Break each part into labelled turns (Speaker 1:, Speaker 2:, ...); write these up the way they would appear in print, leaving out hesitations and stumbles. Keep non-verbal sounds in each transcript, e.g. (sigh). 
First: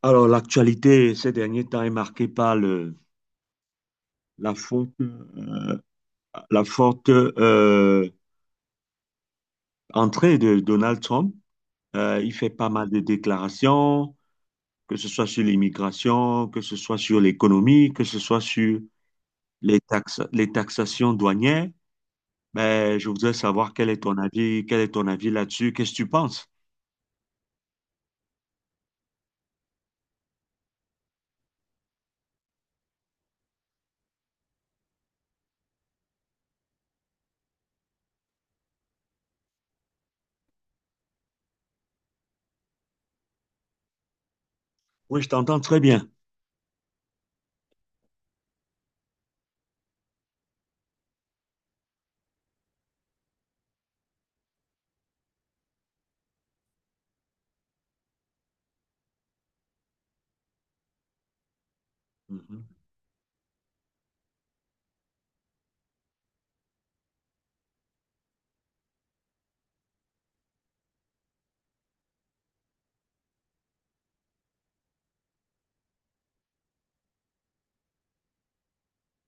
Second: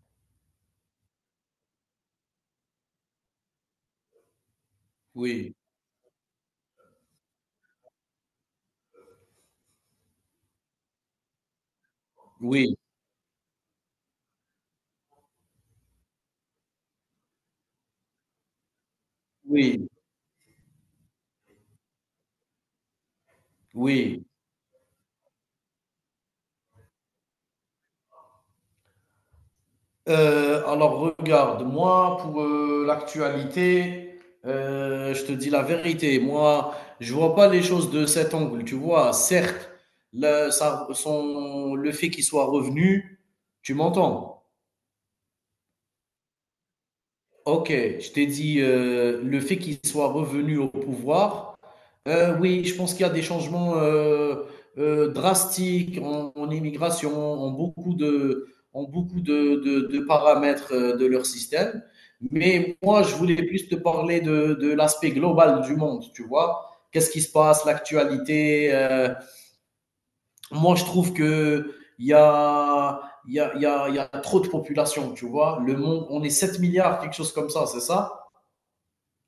Speaker 1: Alors, l'actualité ces derniers temps est marquée par la forte,
Speaker 2: Oui,
Speaker 1: la forte entrée de Donald Trump. Il fait pas
Speaker 2: oui,
Speaker 1: mal de déclarations, que ce soit sur l'immigration, que ce soit sur l'économie, que ce soit sur
Speaker 2: oui,
Speaker 1: les taxations douanières. Mais je voudrais savoir quel est ton
Speaker 2: oui.
Speaker 1: avis, quel est ton avis là-dessus, qu'est-ce que tu penses?
Speaker 2: Alors regarde, moi pour, l'actualité, je te dis la vérité, moi je vois pas les choses de cet angle, tu vois? Certes, le ça son le fait qu'il soit revenu, tu m'entends?
Speaker 1: Oui, je t'entends très bien.
Speaker 2: OK, je t'ai dit, le fait qu'il soit revenu au pouvoir. Oui, je pense qu'il y a des changements drastiques en immigration, en beaucoup en beaucoup de, de paramètres de leur système.
Speaker 1: Mhm.
Speaker 2: Mais moi, je voulais plus te parler de l'aspect global du monde, tu vois. Qu'est-ce qui se passe, l'actualité. Moi, je trouve que il y a, il y a, il y a, il y a trop de population, tu vois. Le monde, on est 7 milliards, quelque chose comme ça, c'est ça?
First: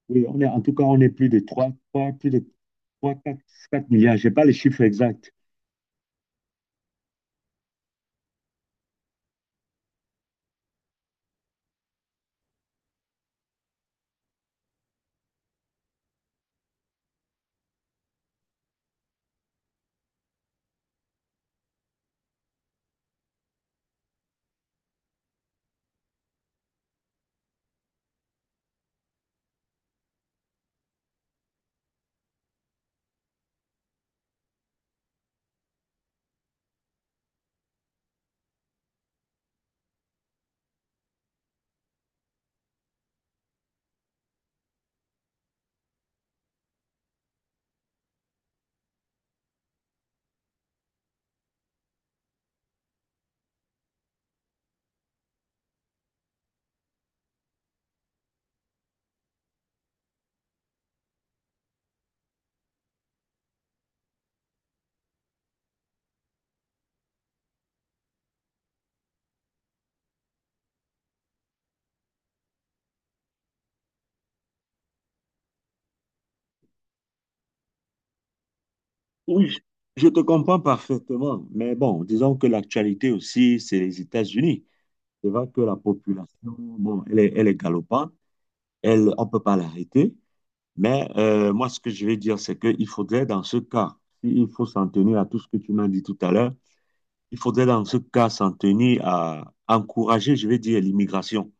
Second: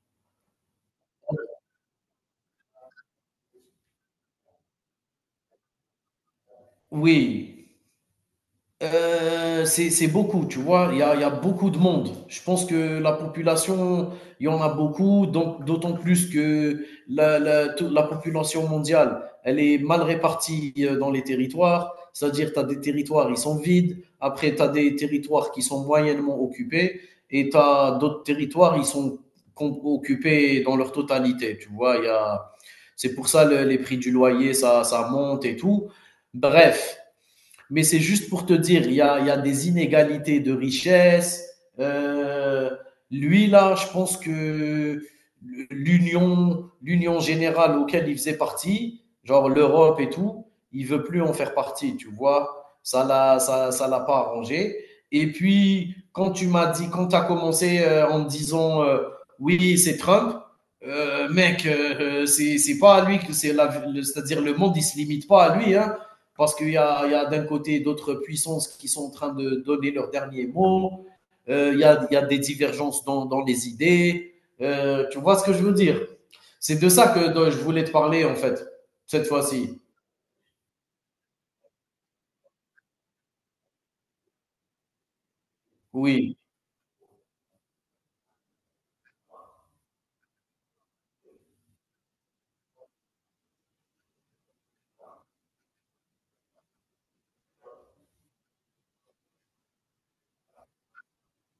Speaker 1: Oui, on est, en tout cas, on est plus de trois 4 4 milliards. Je n'ai pas les chiffres exacts.
Speaker 2: Oui. C'est beaucoup, tu vois. Il y a beaucoup de monde. Je pense que la population, il y en a beaucoup, donc d'autant plus que la population mondiale, elle est mal répartie dans les territoires. C'est-à-dire, tu as des territoires, ils sont vides. Après, tu as des territoires qui sont moyennement occupés. Et tu as d'autres territoires, ils sont occupés dans leur totalité, tu vois. C'est pour ça les prix du loyer, ça monte et tout. Bref. Mais c'est juste pour te dire, il y a des inégalités de richesse. Euh, Lui, là, je pense que l'union générale auquel il faisait partie, genre l'Europe et tout, il veut plus en faire partie, tu vois. Ça l'a pas arrangé. Et puis, quand tu m'as dit, quand tu as commencé en me disant, oui, c'est Trump, mec, c'est pas à lui c'est-à-dire le monde il se limite pas à lui, hein, parce il y a d'un côté d'autres puissances qui sont en train de donner leur dernier mot, il y a des divergences dans les idées. Tu vois ce que je veux dire. C'est de ça que dont je voulais te parler, en fait, cette
Speaker 1: Oui,
Speaker 2: fois-ci.
Speaker 1: je te comprends parfaitement, mais bon, disons que l'actualité aussi, c'est les États-Unis. C'est vrai que la population,
Speaker 2: Oui,
Speaker 1: bon, elle est galopante, elle, on ne peut pas l'arrêter, mais moi, ce que je vais dire, c'est qu'il faudrait, dans ce cas, si il faut s'en tenir à tout ce que tu m'as dit tout à l'heure, il faudrait, dans ce cas, s'en tenir à encourager, je vais dire, l'immigration.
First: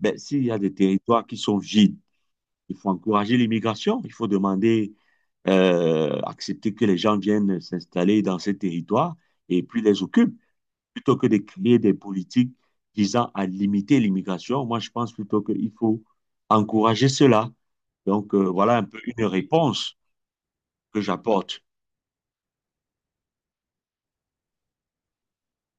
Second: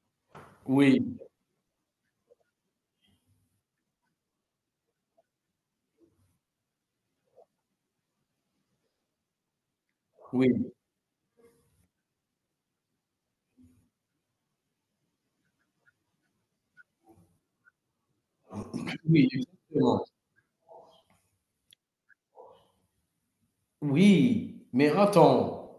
Speaker 1: Ben, s'il y a des
Speaker 2: oui,
Speaker 1: territoires qui sont vides, il faut encourager l'immigration. Il faut demander, accepter que les gens viennent s'installer dans ces territoires et puis les occupent,
Speaker 2: oui,
Speaker 1: plutôt que de créer des politiques visant à limiter l'immigration. Moi, je pense plutôt qu'il faut encourager cela. Donc, voilà un peu une
Speaker 2: oui,
Speaker 1: réponse
Speaker 2: exactement.
Speaker 1: que j'apporte.
Speaker 2: Oui, mais attends,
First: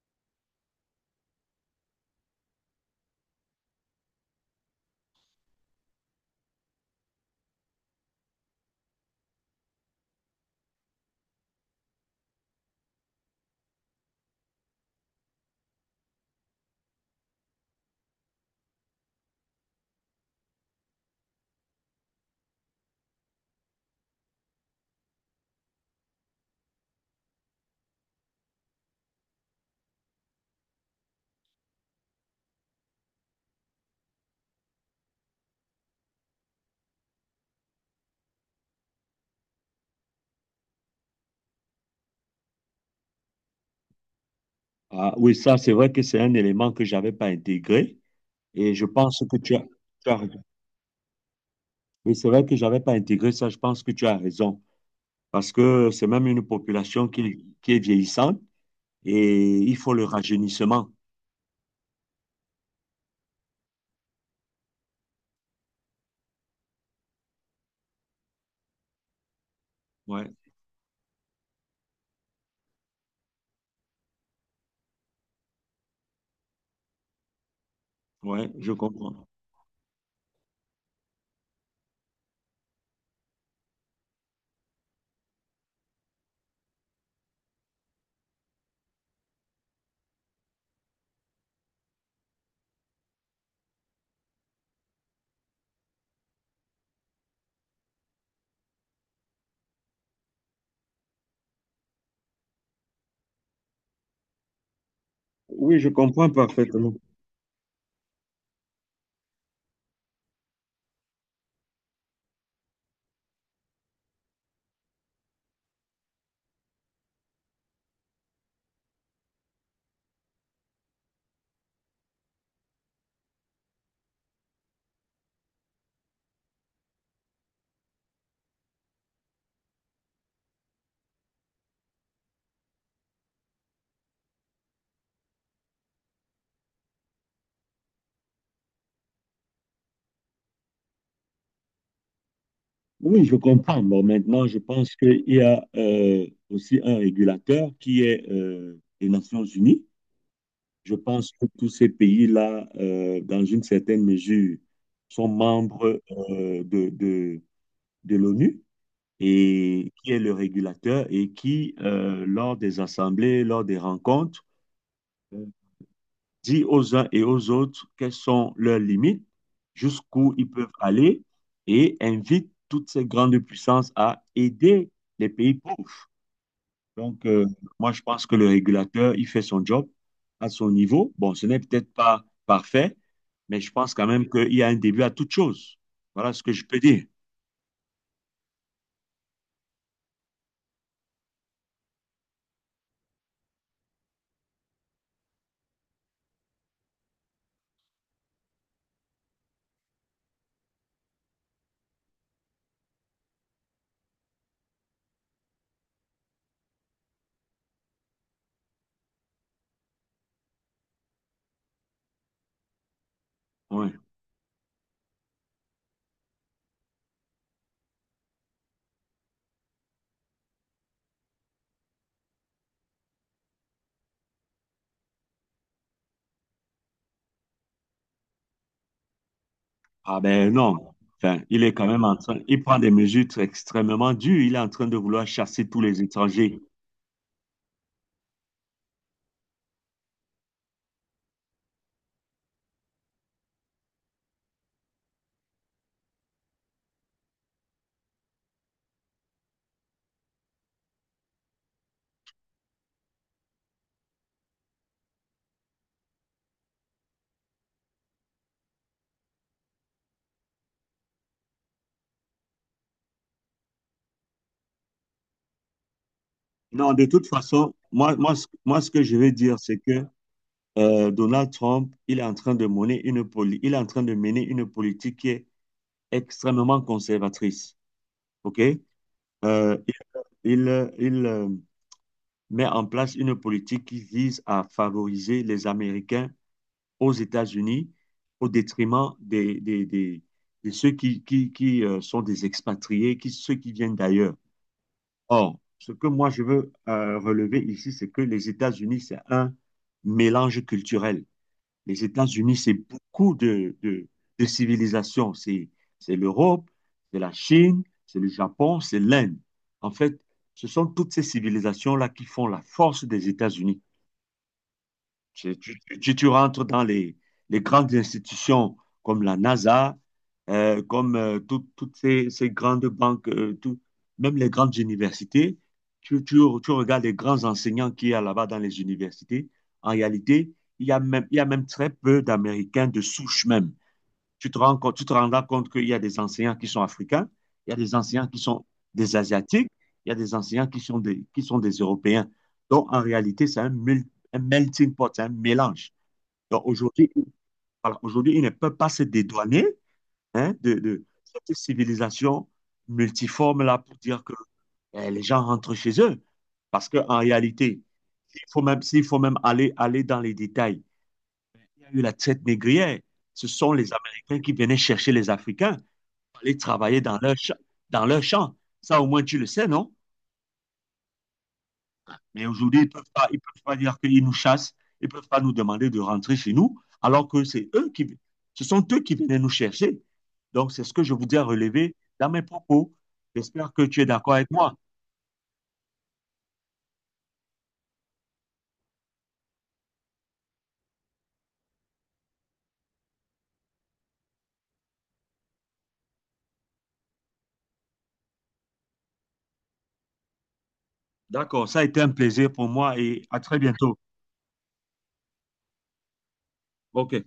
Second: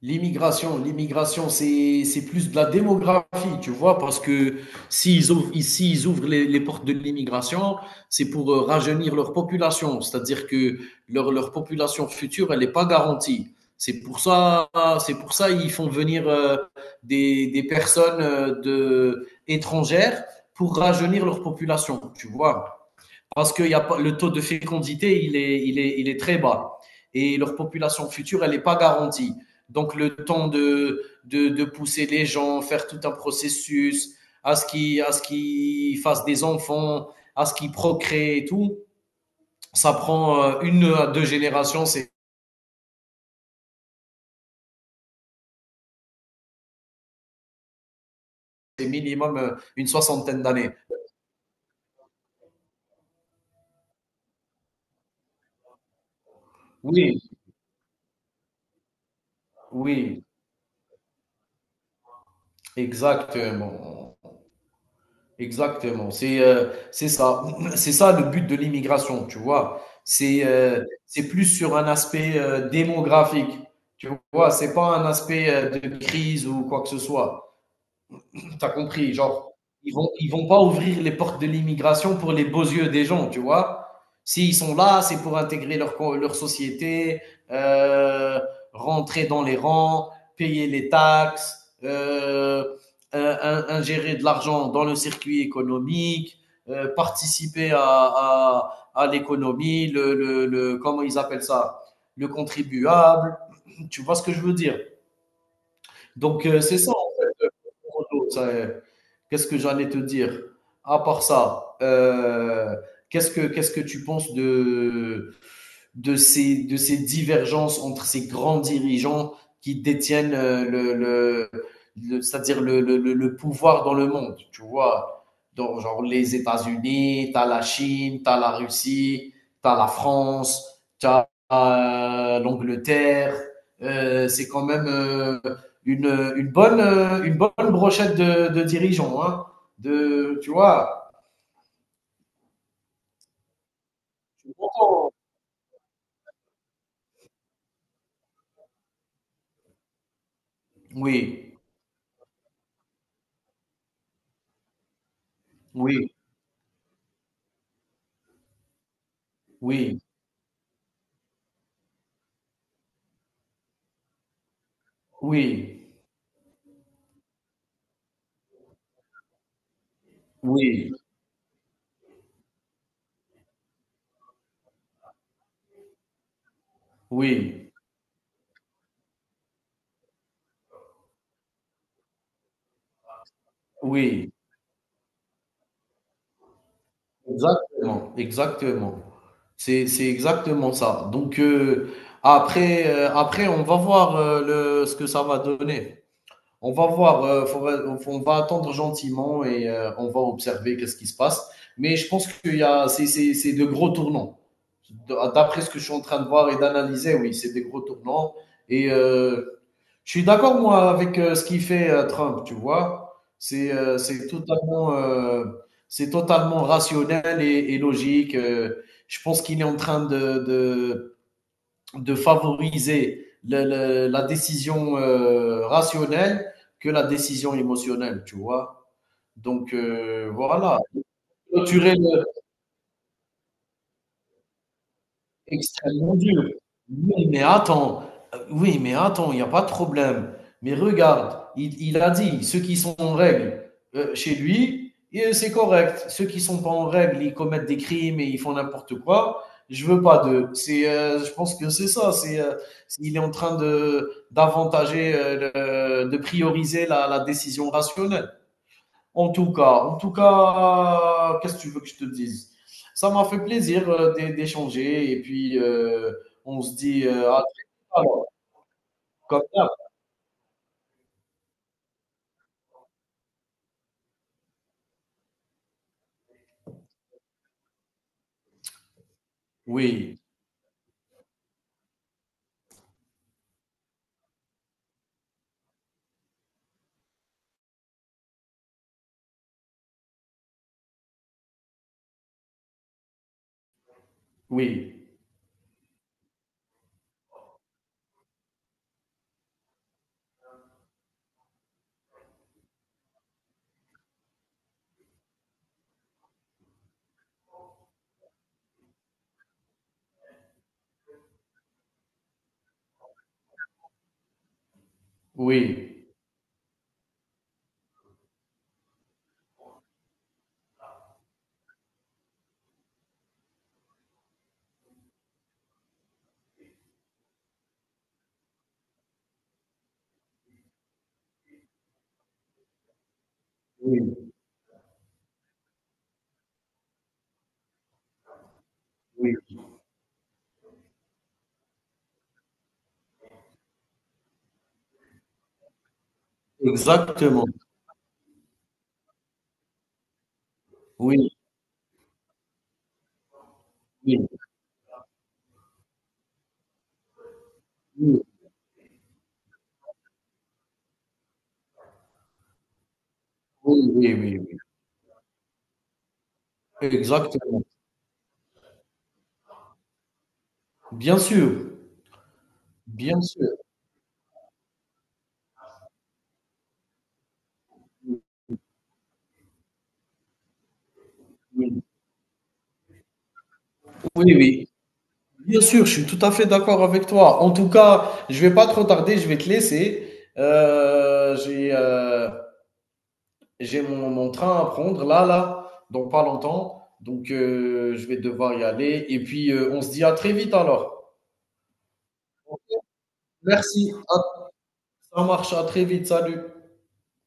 Speaker 2: l'immigration, c'est plus de la démographie, tu vois, parce que s'ils ouvrent, ici, ils ouvrent les portes de l'immigration, c'est pour rajeunir leur population, c'est-à-dire que leur population future, elle n'est pas garantie. C'est pour ça, c'est pour ça ils font venir des personnes étrangères pour rajeunir leur population, tu vois, parce que y a pas, le taux de fécondité, il est très bas. Et leur population future, elle n'est pas garantie. Donc, le temps pousser les gens, faire tout un processus, à ce qu'ils qu fassent des enfants, à ce qu'ils procréent et tout, ça prend 1 à 2 générations, c'est
Speaker 1: Ah, oui, ça, c'est vrai que c'est un élément que je n'avais pas intégré et je pense que
Speaker 2: minimum
Speaker 1: tu as,
Speaker 2: une
Speaker 1: tu as raison.
Speaker 2: soixantaine d'années.
Speaker 1: Oui, c'est vrai que je n'avais pas intégré ça. Je pense que tu as raison parce que c'est même une population
Speaker 2: Oui,
Speaker 1: qui est vieillissante et il faut le
Speaker 2: oui,
Speaker 1: rajeunissement.
Speaker 2: exactement. Exactement, c'est ça. (clears throat) C'est ça le but de l'immigration, tu vois?
Speaker 1: Ouais,
Speaker 2: C'est plus sur un aspect, démographique, tu vois? C'est pas un aspect, de crise ou quoi que ce soit.
Speaker 1: ouais,
Speaker 2: T'as
Speaker 1: je
Speaker 2: compris,
Speaker 1: comprends.
Speaker 2: genre, ils vont pas ouvrir les portes de l'immigration pour les beaux yeux des gens, tu vois. S'ils sont là, c'est pour intégrer leur, leur société, euh, rentrer dans les rangs, payer les taxes, ingérer de l'argent dans le circuit économique, participer à l'économie, le, comment ils appellent ça, le contribuable. Tu vois ce que je veux dire?
Speaker 1: Oui, je comprends
Speaker 2: Donc, c'est ça,
Speaker 1: parfaitement.
Speaker 2: en fait. Qu'est-ce que j'allais te dire? À part ça, qu'est-ce que tu penses de ces divergences entre ces grands dirigeants qui détiennent le, c'est-à-dire le pouvoir dans le monde, tu vois. Dans, genre les États-Unis, t'as la Chine, t'as la Russie, t'as la France, t'as l'Angleterre. C'est quand même une, une bonne brochette de dirigeants, hein, de, tu vois.
Speaker 1: Oui, je comprends. Bon, maintenant, je pense qu'il y a aussi un régulateur qui est les Nations Unies. Je pense que
Speaker 2: Oui,
Speaker 1: tous ces pays-là, dans une certaine mesure, sont membres
Speaker 2: oui,
Speaker 1: de l'ONU et
Speaker 2: oui,
Speaker 1: qui est le régulateur et qui, lors des assemblées, lors des rencontres, euh,
Speaker 2: oui,
Speaker 1: dit aux uns et aux autres quelles sont leurs limites, jusqu'où ils peuvent
Speaker 2: oui.
Speaker 1: aller et invite toutes ces grandes puissances à aider les pays pauvres. Donc,
Speaker 2: Oui,
Speaker 1: moi, je pense que le régulateur, il fait son job à son niveau. Bon, ce n'est peut-être pas parfait, mais je pense quand même
Speaker 2: oui,
Speaker 1: qu'il y a un début à toute chose. Voilà ce que je peux dire.
Speaker 2: exactement, exactement. C'est exactement ça. Donc, après, on va voir ce que ça va donner. On va voir, on va attendre gentiment et on va observer qu'est-ce qui se passe. Mais je pense qu'il y a, c'est de gros tournants. D'après ce que je suis en train de voir et d'analyser, oui, c'est des gros tournants. Et je suis d'accord, moi, avec ce qu'il fait Trump, tu vois. C'est
Speaker 1: Ouais.
Speaker 2: c'est totalement rationnel et logique. Je pense qu'il est en train de favoriser la décision rationnelle que la décision émotionnelle, tu vois. Donc,
Speaker 1: Ah ben
Speaker 2: voilà.
Speaker 1: non. Enfin, il est quand
Speaker 2: Clôturer.
Speaker 1: même en train, il prend des mesures extrêmement dures. Il est en train de vouloir chasser tous les
Speaker 2: Extrêmement dur.
Speaker 1: étrangers.
Speaker 2: Oui, mais attends, oui, mais attends, il y a pas de problème. Mais regarde, il a dit: «Ceux qui sont en règle, chez lui, et c'est correct. Ceux qui ne sont pas en règle, ils commettent des crimes et ils font n'importe quoi. Je veux pas d'eux». C'est, je pense que c'est ça, c'est, il est en train de d'avantager, le de prioriser la décision rationnelle. En tout cas, qu'est-ce que tu veux que je te dise? Ça m'a fait plaisir d'échanger et puis on se
Speaker 1: Non, de
Speaker 2: dit
Speaker 1: toute
Speaker 2: à très
Speaker 1: façon,
Speaker 2: vite alors,
Speaker 1: moi ce que je veux
Speaker 2: comme
Speaker 1: dire,
Speaker 2: ça.
Speaker 1: c'est que Donald Trump, il est en train de mener une politique qui est extrêmement conservatrice. OK? Euh,
Speaker 2: Oui,
Speaker 1: il, il met en place une politique qui vise à favoriser les Américains aux États-Unis au détriment de ceux qui sont des expatriés, ceux qui viennent d'ailleurs.
Speaker 2: oui,
Speaker 1: Or, ce que moi je veux relever ici, c'est que les États-Unis, c'est un mélange culturel. Les États-Unis, c'est beaucoup de civilisations. C'est l'Europe, c'est la Chine, c'est le Japon, c'est l'Inde. En fait, ce sont toutes ces civilisations-là qui font la force des États-Unis. Tu, tu-
Speaker 2: oui,
Speaker 1: tu- tu rentres dans les grandes institutions comme la NASA, comme toutes ces grandes banques, même les grandes universités. Tu, tu- tu regardes les grands enseignants qu'il y a là-bas dans les universités. En réalité, il y a même très peu d'Américains de souche même
Speaker 2: oui,
Speaker 1: tu te rendras compte qu'il y a des enseignants qui sont africains, il y a des enseignants qui sont des
Speaker 2: oui,
Speaker 1: Asiatiques, il y a des enseignants qui sont des Européens. Donc, en réalité, c'est un melting pot, c'est un mélange. Donc, aujourd'hui,
Speaker 2: exactement.
Speaker 1: voilà, aujourd'hui, ils ne peuvent pas se dédouaner hein,
Speaker 2: Oui,
Speaker 1: cette civilisation multiforme-là pour
Speaker 2: oui,
Speaker 1: dire que les gens rentrent chez eux. Parce qu'en réalité,
Speaker 2: oui,
Speaker 1: s'il faut même aller dans les détails, il y a eu la traite négrière. Ce sont les
Speaker 2: oui, oui,
Speaker 1: Américains qui
Speaker 2: oui,
Speaker 1: venaient chercher les Africains aller
Speaker 2: oui.
Speaker 1: travailler dans
Speaker 2: Exactement.
Speaker 1: dans leur champ. Ça, au moins, tu le sais, non?
Speaker 2: Bien sûr,
Speaker 1: Mais aujourd'hui,
Speaker 2: bien
Speaker 1: ils
Speaker 2: sûr.
Speaker 1: peuvent pas dire qu'ils nous chassent. Ils ne peuvent pas nous demander de rentrer chez nous, alors que
Speaker 2: Oui,
Speaker 1: ce sont eux qui venaient nous chercher. Donc, c'est ce que je voudrais relever dans mes propos. J'espère que tu es d'accord
Speaker 2: oui,
Speaker 1: avec
Speaker 2: oui.
Speaker 1: moi.
Speaker 2: Bien sûr, je suis tout à fait d'accord avec toi. En tout cas, je vais pas trop tarder, je vais te laisser. Euh, j'ai euh, J'ai mon, mon train à prendre là, dans pas longtemps. Donc, je vais devoir y aller. Et puis, on se dit à très vite alors.
Speaker 1: D'accord, ça a été un plaisir pour moi et à très
Speaker 2: Merci.
Speaker 1: bientôt.
Speaker 2: Ça marche. À très vite. Salut.
Speaker 1: OK.